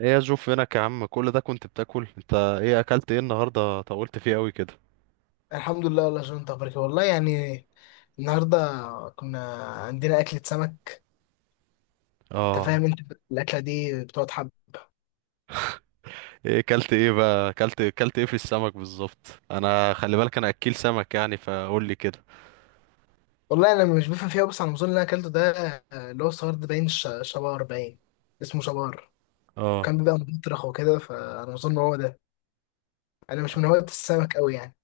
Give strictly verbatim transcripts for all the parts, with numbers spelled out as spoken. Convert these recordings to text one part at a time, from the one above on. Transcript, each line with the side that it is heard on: right: ايه يا جو؟ فينك يا عم، كل ده كنت بتاكل؟ انت ايه اكلت ايه النهارده؟ طولت فيه قوي كده.
left: الحمد لله والله يا جون، انت اخبارك إيه؟ والله يعني النهارده كنا عندنا اكله سمك. انت
right: اه.
left: فاهم؟ انت الاكله دي بتقعد حب.
right: ايه اكلت؟ ايه بقى اكلت اكلت ايه في السمك بالظبط؟ انا خلي بالك انا اكيل سمك، يعني فقول لي كده.
left: والله انا مش بفهم فيها، بس على النظام اللي انا اكلته ده، آه، اللي هو الصغير ده باين، ش- شبار باين، اسمه شبار.
right: اه.
left: كان بيبقى مطرخ وكده، فانا اظن هو ده. انا مش من هواة السمك قوي يعني.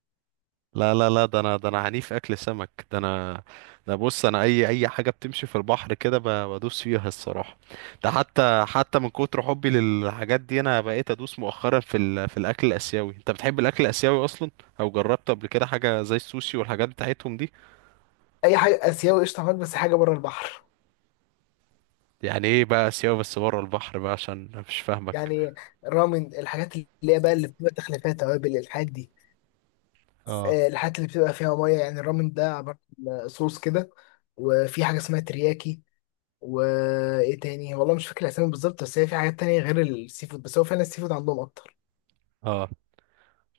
right: لا لا لا ده انا، ده انا عنيف اكل سمك، ده انا. ده بص انا اي اي حاجه بتمشي في البحر كده ب- بدوس فيها الصراحه. ده حتى حتى من كتر حبي للحاجات دي انا بقيت ادوس مؤخرا في ال... في الاكل الاسيوي. انت بتحب الاكل الاسيوي اصلا؟ او جربت قبل كده حاجه زي السوشي والحاجات بتاعتهم دي؟
left: اي حاجه اسيوي قشطه معاك، بس حاجه بره البحر.
right: يعني ايه بقى سيوة بس بره البحر بقى؟ عشان أنا مش فاهمك.
left: يعني رامن، الحاجات اللي هي بقى اللي بتبقى تخليفات توابل، الحاجات دي.
right: اه.
left: آه، الحاجات اللي بتبقى فيها ميه، يعني الرامن ده عبارة عن صوص كده. وفي حاجة اسمها ترياكي، وايه تاني؟ والله مش فاكر الاسامي بالظبط، بس هي في حاجات تانية غير السي فود، بس هو فعلا السي فود عندهم اكتر.
right: اه.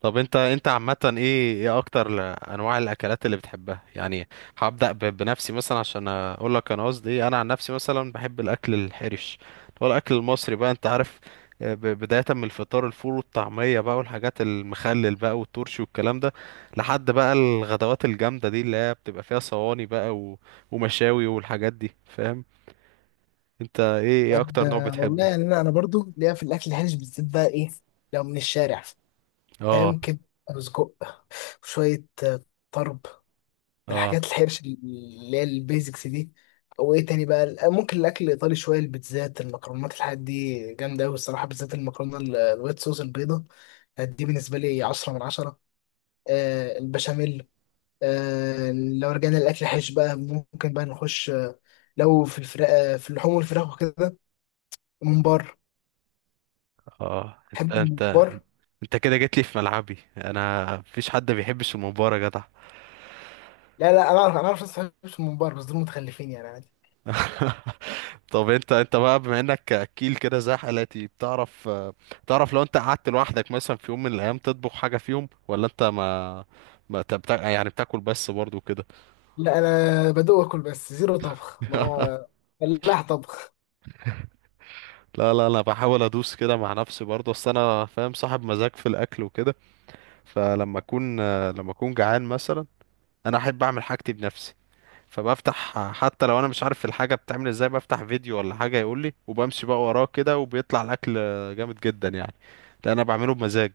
right: طب انت انت عامة ايه ايه اكتر ل- انواع الاكلات اللي بتحبها يعني؟ هبدأ ب- بنفسي مثلا عشان اقول لك انا قصدي ايه. انا عن نفسي مثلا بحب الاكل الحرش، هو الاكل المصري بقى انت عارف. آه، ب- بداية من الفطار، الفول والطعمية بقى، والحاجات المخلل بقى والترشي والكلام ده، لحد بقى الغدوات الجامدة دي اللي هي بتبقى فيها صواني بقى و- ومشاوي والحاجات دي فاهم. انت ايه ايه اكتر نوع
left: آه والله
right: بتحبه؟
left: يعني انا انا برضو ليا في الاكل الهلس، بالذات بقى، ايه؟ لو من الشارع،
right: اه.
left: فاهم كده، رز كوب وشوية آه، طرب،
right: اه.
left: الحاجات الحرش اللي هي البيزكس دي. وايه تاني بقى؟ آه، ممكن الاكل الايطالي شويه، البيتزات المكرونات، الحاجات دي جامده قوي الصراحه، بالذات المكرونه ال- الوايت صوص البيضه. آه، دي بالنسبه لي عشرة من عشرة. آه البشاميل. آه لو رجعنا للاكل الحرش بقى، ممكن بقى نخش آه، لو في الفراخ، آه في اللحوم والفراخ وكده، ممبار.
right: اه. انت
left: تحب
right: انت
left: الممبار؟
right: انت كده جيت لي في ملعبي، انا مفيش حد بيحبش المباراة يا جدع.
left: لا لا، انا اعرف، انا اعرف ناس ما بتحبش الممبار، بس دول متخلفين يعني، عادي.
right: طب انت انت بقى بما انك اكيل كده زي حالاتي، بتعرف آه، تعرف لو انت قعدت لوحدك مثلا في يوم من الايام تطبخ حاجة فيهم؟ ولا انت ما ما انت بتا... يعني بتاكل بس برضو كده؟
left: لا انا بدوق اكل بس، زيرو طبخ. ما هو فلاح طبخ.
right: لا لا، انا بحاول ادوس كده مع نفسي برضو، اصل انا فاهم، صاحب مزاج في الاكل وكده. فلما اكون آه، لما اكون جعان مثلا انا احب اعمل حاجتي بنفسي. فبفتح حتى لو انا مش عارف الحاجه بتعمل ازاي، بفتح فيديو ولا حاجه يقول لي، وبمشي بقى وراه كده، وبيطلع الاكل جامد جدا يعني، لان انا بعمله بمزاج.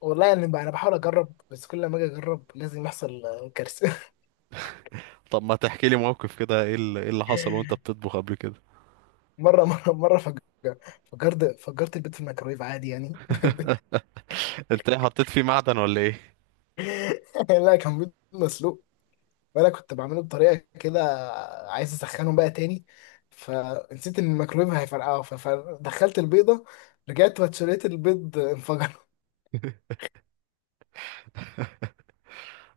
left: والله يعني بقى انا بحاول اجرب، بس كل ما اجي اجرب لازم يحصل آه، كارثه.
right: طب ما تحكي لي موقف كده، ايه اللي, إيه اللي حصل وانت بتطبخ قبل كده؟
left: مره مره مره فجر فجرت فجرت البيض في الميكرويف عادي يعني.
right: انت ايه حطيت فيه معدن ولا ايه؟
left: لا كان بيض مسلوق، وانا كنت بعمله بطريقه كده، عايز اسخنه بقى تاني، فنسيت ان الميكرويف هيفرقعه، ف- فدخلت البيضه، رجعت واتشريت البيض انفجر.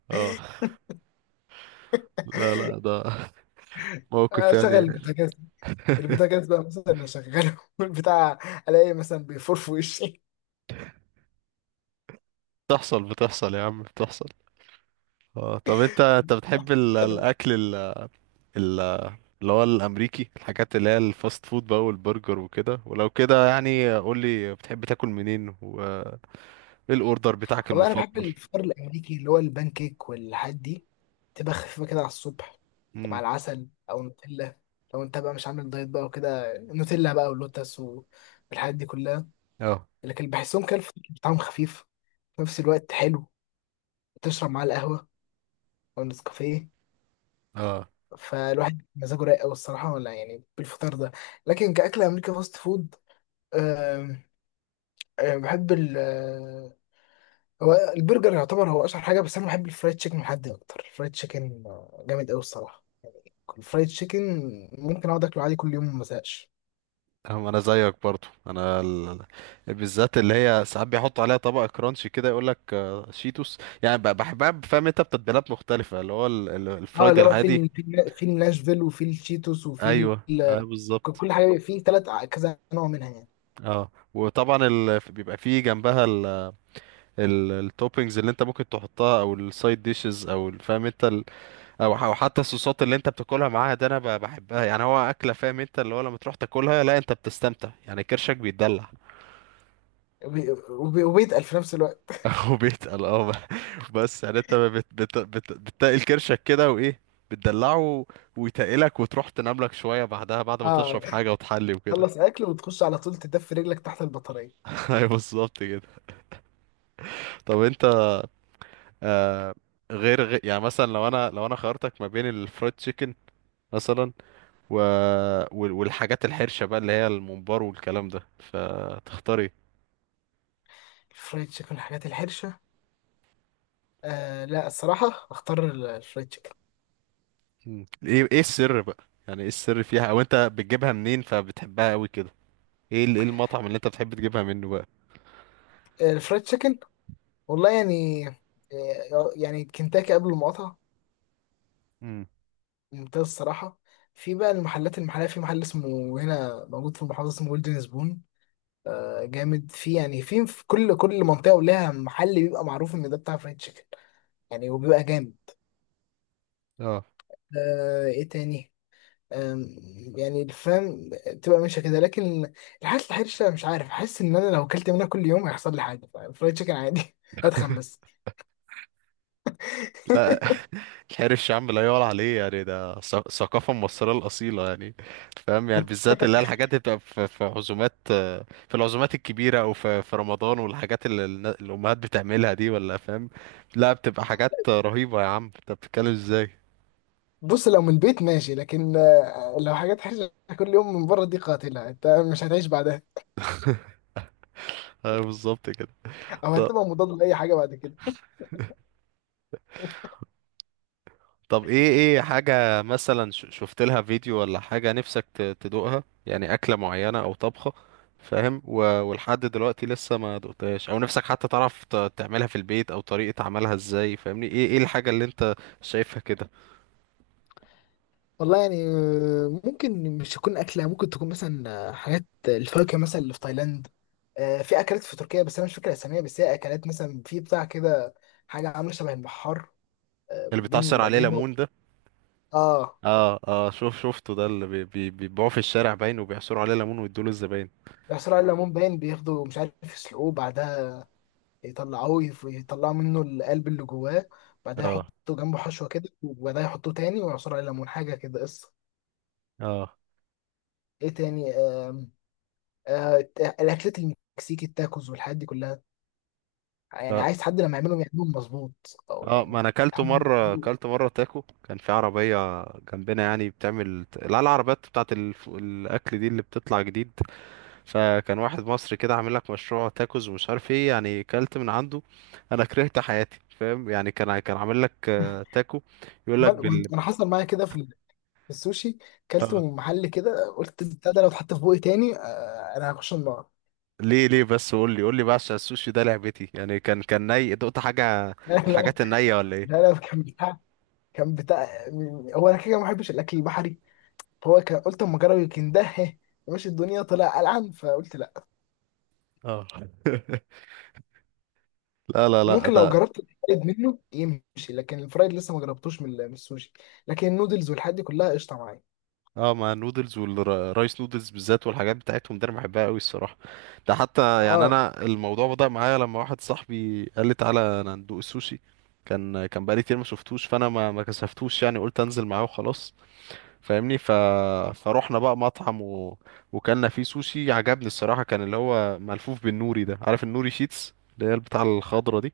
right: اه. لا لا ده موقف
left: اشغل
right: يعني.
left: البوتاجاز، البوتاجاز بقى مثلا اشغله، والبتاع الاقي مثلا بيفور في وشي.
right: بتحصل، بتحصل يا عم، بتحصل. اه طب انت انت بتحب ال- الاكل ال- ال- اللي هو الامريكي، الحاجات اللي هي الفاست فود بقى والبرجر وكده؟ ولو كده يعني قول لي بتحب تاكل منين و... ايه الاوردر بتاعك
left: والله انا بحب
right: المفضل؟
left: الفطار الامريكي، اللي هو البان كيك والحاجات دي. تبقى خفيفه كده على الصبح،
right: امم.
left: مع العسل او نوتيلا. لو انت بقى مش عامل دايت بقى وكده، نوتيلا بقى ولوتس والحاجات دي كلها.
right: اه.
left: لكن بحسهم كده الفطار بتاعهم خفيف في نفس الوقت حلو، تشرب معاه القهوه او النسكافيه،
right: اه.
left: فالواحد مزاجه رايق قوي الصراحه ولا يعني بالفطار ده. لكن كاكل امريكا فاست فود، أه أه بحب. هو البرجر يعتبر هو اشهر حاجه، بس انا بحب الفرايد تشيكن محدي اكتر. الفرايد تشيكن آه، جامد قوي الصراحه. الفرايد تشيكن ممكن اقعد اكله عادي كل يوم ما ازهقش.
right: أه، انا زيك برضو. انا ال... بالذات اللي هي ساعات بيحطوا عليها طبق كرانشي كده، يقول لك آه، شيتوس يعني، ب- بحبها. فاهم انت بتتبيلات مختلفه اللي هو ال... ال-
left: اه
right: الفرايد
left: اللي هو في
right: العادي.
left: ال- في النا- في الناشفيل، وفي التشيتوس، وفي
right: ايوه اه
left: ال- ك-
right: بالظبط.
left: كل حاجه في ثلاث كذا نوع منها يعني.
right: اه وطبعا ال... بيبقى فيه جنبها ال... ال... التوبينجز اللي انت ممكن تحطها، او السايد ديشز، او ال- فاهم انت، او أو حتى الصوصات اللي انت بتاكلها معاها، ده انا ب- بحبها يعني. هو اكله، فاهم انت، اللي هو لما تروح تاكلها لا انت بتستمتع يعني، كرشك بيتدلع.
left: وبي- وبي- وبيتقل في نفس الوقت.
right: او بيتقل، اه، ب- بس يعني انت بت بت بت بتتقل كرشك كده، وايه بتدلعه ويتقلك، وتروح تنام لك شويه بعدها بعد ما
left: اه،
right: تشرب حاجه وتحلي وكده.
left: خلص اكل وتخش على طول تدفي رجلك تحت البطاريه.
right: ايوه بالظبط كده. طب انت، آه، غير, غير يعني مثلا لو انا، لو انا خيرتك ما بين الفرايد تشيكن مثلا و... وال- والحاجات الحرشه بقى اللي هي الممبار والكلام ده، فتختاري؟
left: الفرايد تشيكن، الحاجات الحرشه، آه لا الصراحه اختار ال- الفرايد تشيكن.
right: مم. ايه ايه السر بقى؟ يعني ايه السر فيها؟ او انت بتجيبها منين فبتحبها قوي كده؟ ايه ال- ايه المطعم اللي انت بتحب تجيبها منه بقى؟
left: آه، الفرايد تشيكن والله يعني، آه، يعني كنتاكي قبل المقاطعه
right: امم.
left: ممتاز الصراحة. في بقى المحلات المحلية، في محل اسمه، هنا موجود في المحافظة، اسمه جولدن سبون. آه جامد، في يعني في في كل كل منطقة ولها محل بيبقى معروف إن ده بتاع فرايد تشيكن يعني، وبيبقى جامد.
right: اه.
left: آه إيه تاني؟ آم، يعني الفهم تبقى ماشية كده، لكن الحاجات الحرشة مش عارف، أحس إن أنا لو أكلت منها كل يوم هيحصل لي حاجة. فرايد تشيكن عادي، هتخن بس.
right: لا. الحرش يا عم لا يعلى عليه يعني، ده ث- ثقافة مصرية الأصيلة يعني. فاهم يعني، بالذات اللي هي الحاجات اللي بتبقى في في عزومات، آه، في العزومات الكبيرة، أو في في رمضان، والحاجات اللي النا- الأمهات بتعملها دي، ولا فاهم؟ لا بتبقى حاجات رهيبة يا عم، أنت بتتكلم إزاي؟
left: بص لو من البيت ماشي، لكن آه، لو حاجات حرشة كل يوم من بره، دي قاتلة، أنت مش هتعيش بعدها،
right: أيوة بالظبط كده.
left: او هتبقى مضاد لاي حاجه بعد كده.
right: طب ايه ايه حاجة مثلا ش- شفت لها فيديو ولا حاجة نفسك ت- تدوقها؟ يعني أكلة معينة أو طبخة فاهم، و- ولحد دلوقتي لسه ما دقتهاش، أو نفسك حتى تعرف ت- تعملها في البيت، أو طريقة عملها ازاي، فاهمني؟ ايه ايه الحاجة اللي انت شايفها كده؟
left: والله يعني آه، ممكن مش تكون اكله، ممكن تكون مثلا آه، حاجات الفاكهه مثلا اللي في تايلاند. آه، في اكلات في تركيا، بس انا مش فاكر اساميها، بس هي اكلات مثلا في بتاع كده، حاجه عامله شبه البحار، آه،
right: اللي
left: بين
right: بتعصر عليه
left: بينه.
right: ليمون ده؟
left: اه
right: اه. اه شوف شفته، ده اللي بي- بي- بيبيعوه في الشارع باين، وبيعصروا عليه ليمون ويدوله الزباين.
left: بيحصلوا على الليمون باين، بياخدوا مش عارف يسلقوه، بعدها يطلعوه، يف- يطلعوا منه القلب اللي جواه، بعدها
right: اه.
left: يحطوا جنبه حشوه كده، وبعدها يحطوه تاني ويعصروا على الليمون حاجه كده قصه. ايه تاني؟ آه، الت- الاكلات المكسيكي التاكوز والحاجات دي كلها، يعني
right: اه.
left: عايز حد لما يعملهم يعملهم مظبوط، او
right: اه ما
left: يعني
right: انا اكلته
left: تتعمل
right: مره،
left: مظبوط.
right: اكلت مره تاكو كان في عربيه جنبنا يعني بتعمل، لا العربيات بتاعت الف... الاكل دي اللي بتطلع جديد، فكان واحد مصري كده عامل لك مشروع تاكوز ومش عارف ايه، يعني اكلت من عنده انا كرهت حياتي، فاهم يعني. كان ع- كان عامل لك آه، تاكو، يقول لك
left: وأنا- وأنا-
right: بال...
left: انا حصل معايا كده في ال- في السوشي. كلت
right: آه.
left: من محل كده، قلت البتاع ده لو اتحط في بوقي تاني آه، انا هخش النار.
right: ليه ليه بس؟ قول لي قول لي بقى، عشان السوشي ده لعبتي يعني. كان كان ني دقت حاجه من
left: لا لا
right: الحاجات النيه ولا ايه؟
left: لا لا، كان بتاع كان بتاع. هو انا كده ما بحبش الاكل البحري، فهو كان، قلت اما اجرب يمكن ده، مش الدنيا طلع قلعان فقلت لا.
right: اه. لا لا لا
left: ممكن لو
right: ده.
left: جربت الفرايد منه يمشي، لكن الفرايد لسه ما جربتوش من ال- من السوشي. لكن النودلز والحاجات دي كلها قشطه معايا.
right: اه مع النودلز والرايس نودلز بالذات والحاجات بتاعتهم دي انا بحبها قوي الصراحه. ده حتى يعني
left: اه
right: انا الموضوع بدأ معايا لما واحد صاحبي قال لي تعالى انا ندوق السوشي، كان كان بقالي كتير ما شفتوش، فانا ما ما كسفتوش يعني، قلت انزل معاه وخلاص، فاهمني. ف فروحنا بقى مطعم و... وكلنا فيه سوشي. عجبني الصراحه كان اللي هو ملفوف بالنوري ده، عارف النوري شيتس اللي هي بتاع الخضره دي؟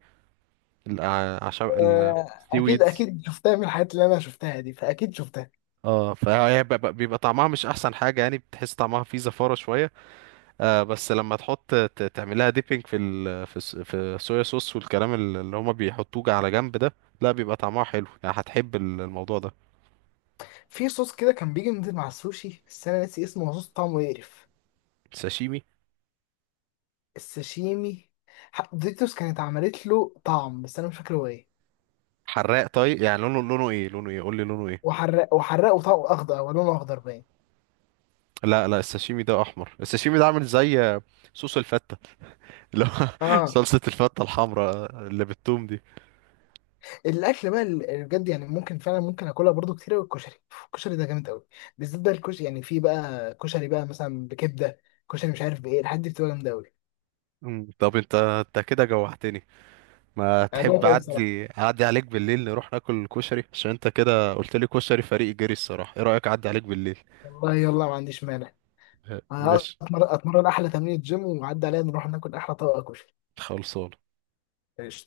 right: الع- عشان ال...
left: آه،
right: سي
left: اكيد
right: ويدز.
left: اكيد شفتها، من الحاجات اللي انا شفتها دي، فاكيد شفتها.
right: اه، فهي بيبقى بيبقى طعمها مش احسن حاجه يعني، بتحس طعمها فيه زفاره شويه. آه بس لما تحط ت- تعملها ديبينج في ال في الس- في الصويا صوص والكلام ال- اللي هما بيحطوه على جنب ده، لا بيبقى طعمها حلو يعني، هتحب ال- الموضوع ده.
left: في صوص كده كان بيجي نزل مع السوشي، بس انا ناسي اسمه، هو صوص طعمه يقرف.
right: ساشيمي؟
left: الساشيمي، ح- ديكتوس كانت عملت له طعم، بس انا مش فاكر هو ايه.
right: حراق طيب يعني. لونه لونه ايه؟ لونه ايه قول لي؟ لونه ايه؟
left: وحرق وحرقه طعم اخضر، او لونه اخضر باين.
right: لا لا الساشيمي ده احمر، الساشيمي ده عامل زي آه، صوص الفتة، اللي هو
left: اه
right: صلصة الفتة الحمراء اللي بالثوم دي.
left: الاكل بقى اللي بجد يعني، ممكن فعلا ممكن اكلها برضو كتير قوي، الكشري. الكشري ده جامد قوي، بالذات بقى الكشري. يعني في بقى كشري بقى مثلا بكبده، كشري مش عارف بايه، الحاجات دي بتبقى جامده قوي.
right: مم. طب انت انت كده جوعتني. ما
left: انا
right: تحب
left: دوت قوي بصراحه،
right: اعدي اعدي عليك بالليل نروح ناكل كشري؟ عشان انت كده قلت لي كشري فريق جري الصراحة. ايه رأيك اعدي عليك بالليل؟
left: والله يلا ما عنديش مانع. أنا
right: ماشي.
left: أتمر- اتمرن احلى تمرين جيم، وعدي عليا نروح ناكل احلى طبق كشري.
right: خلصان.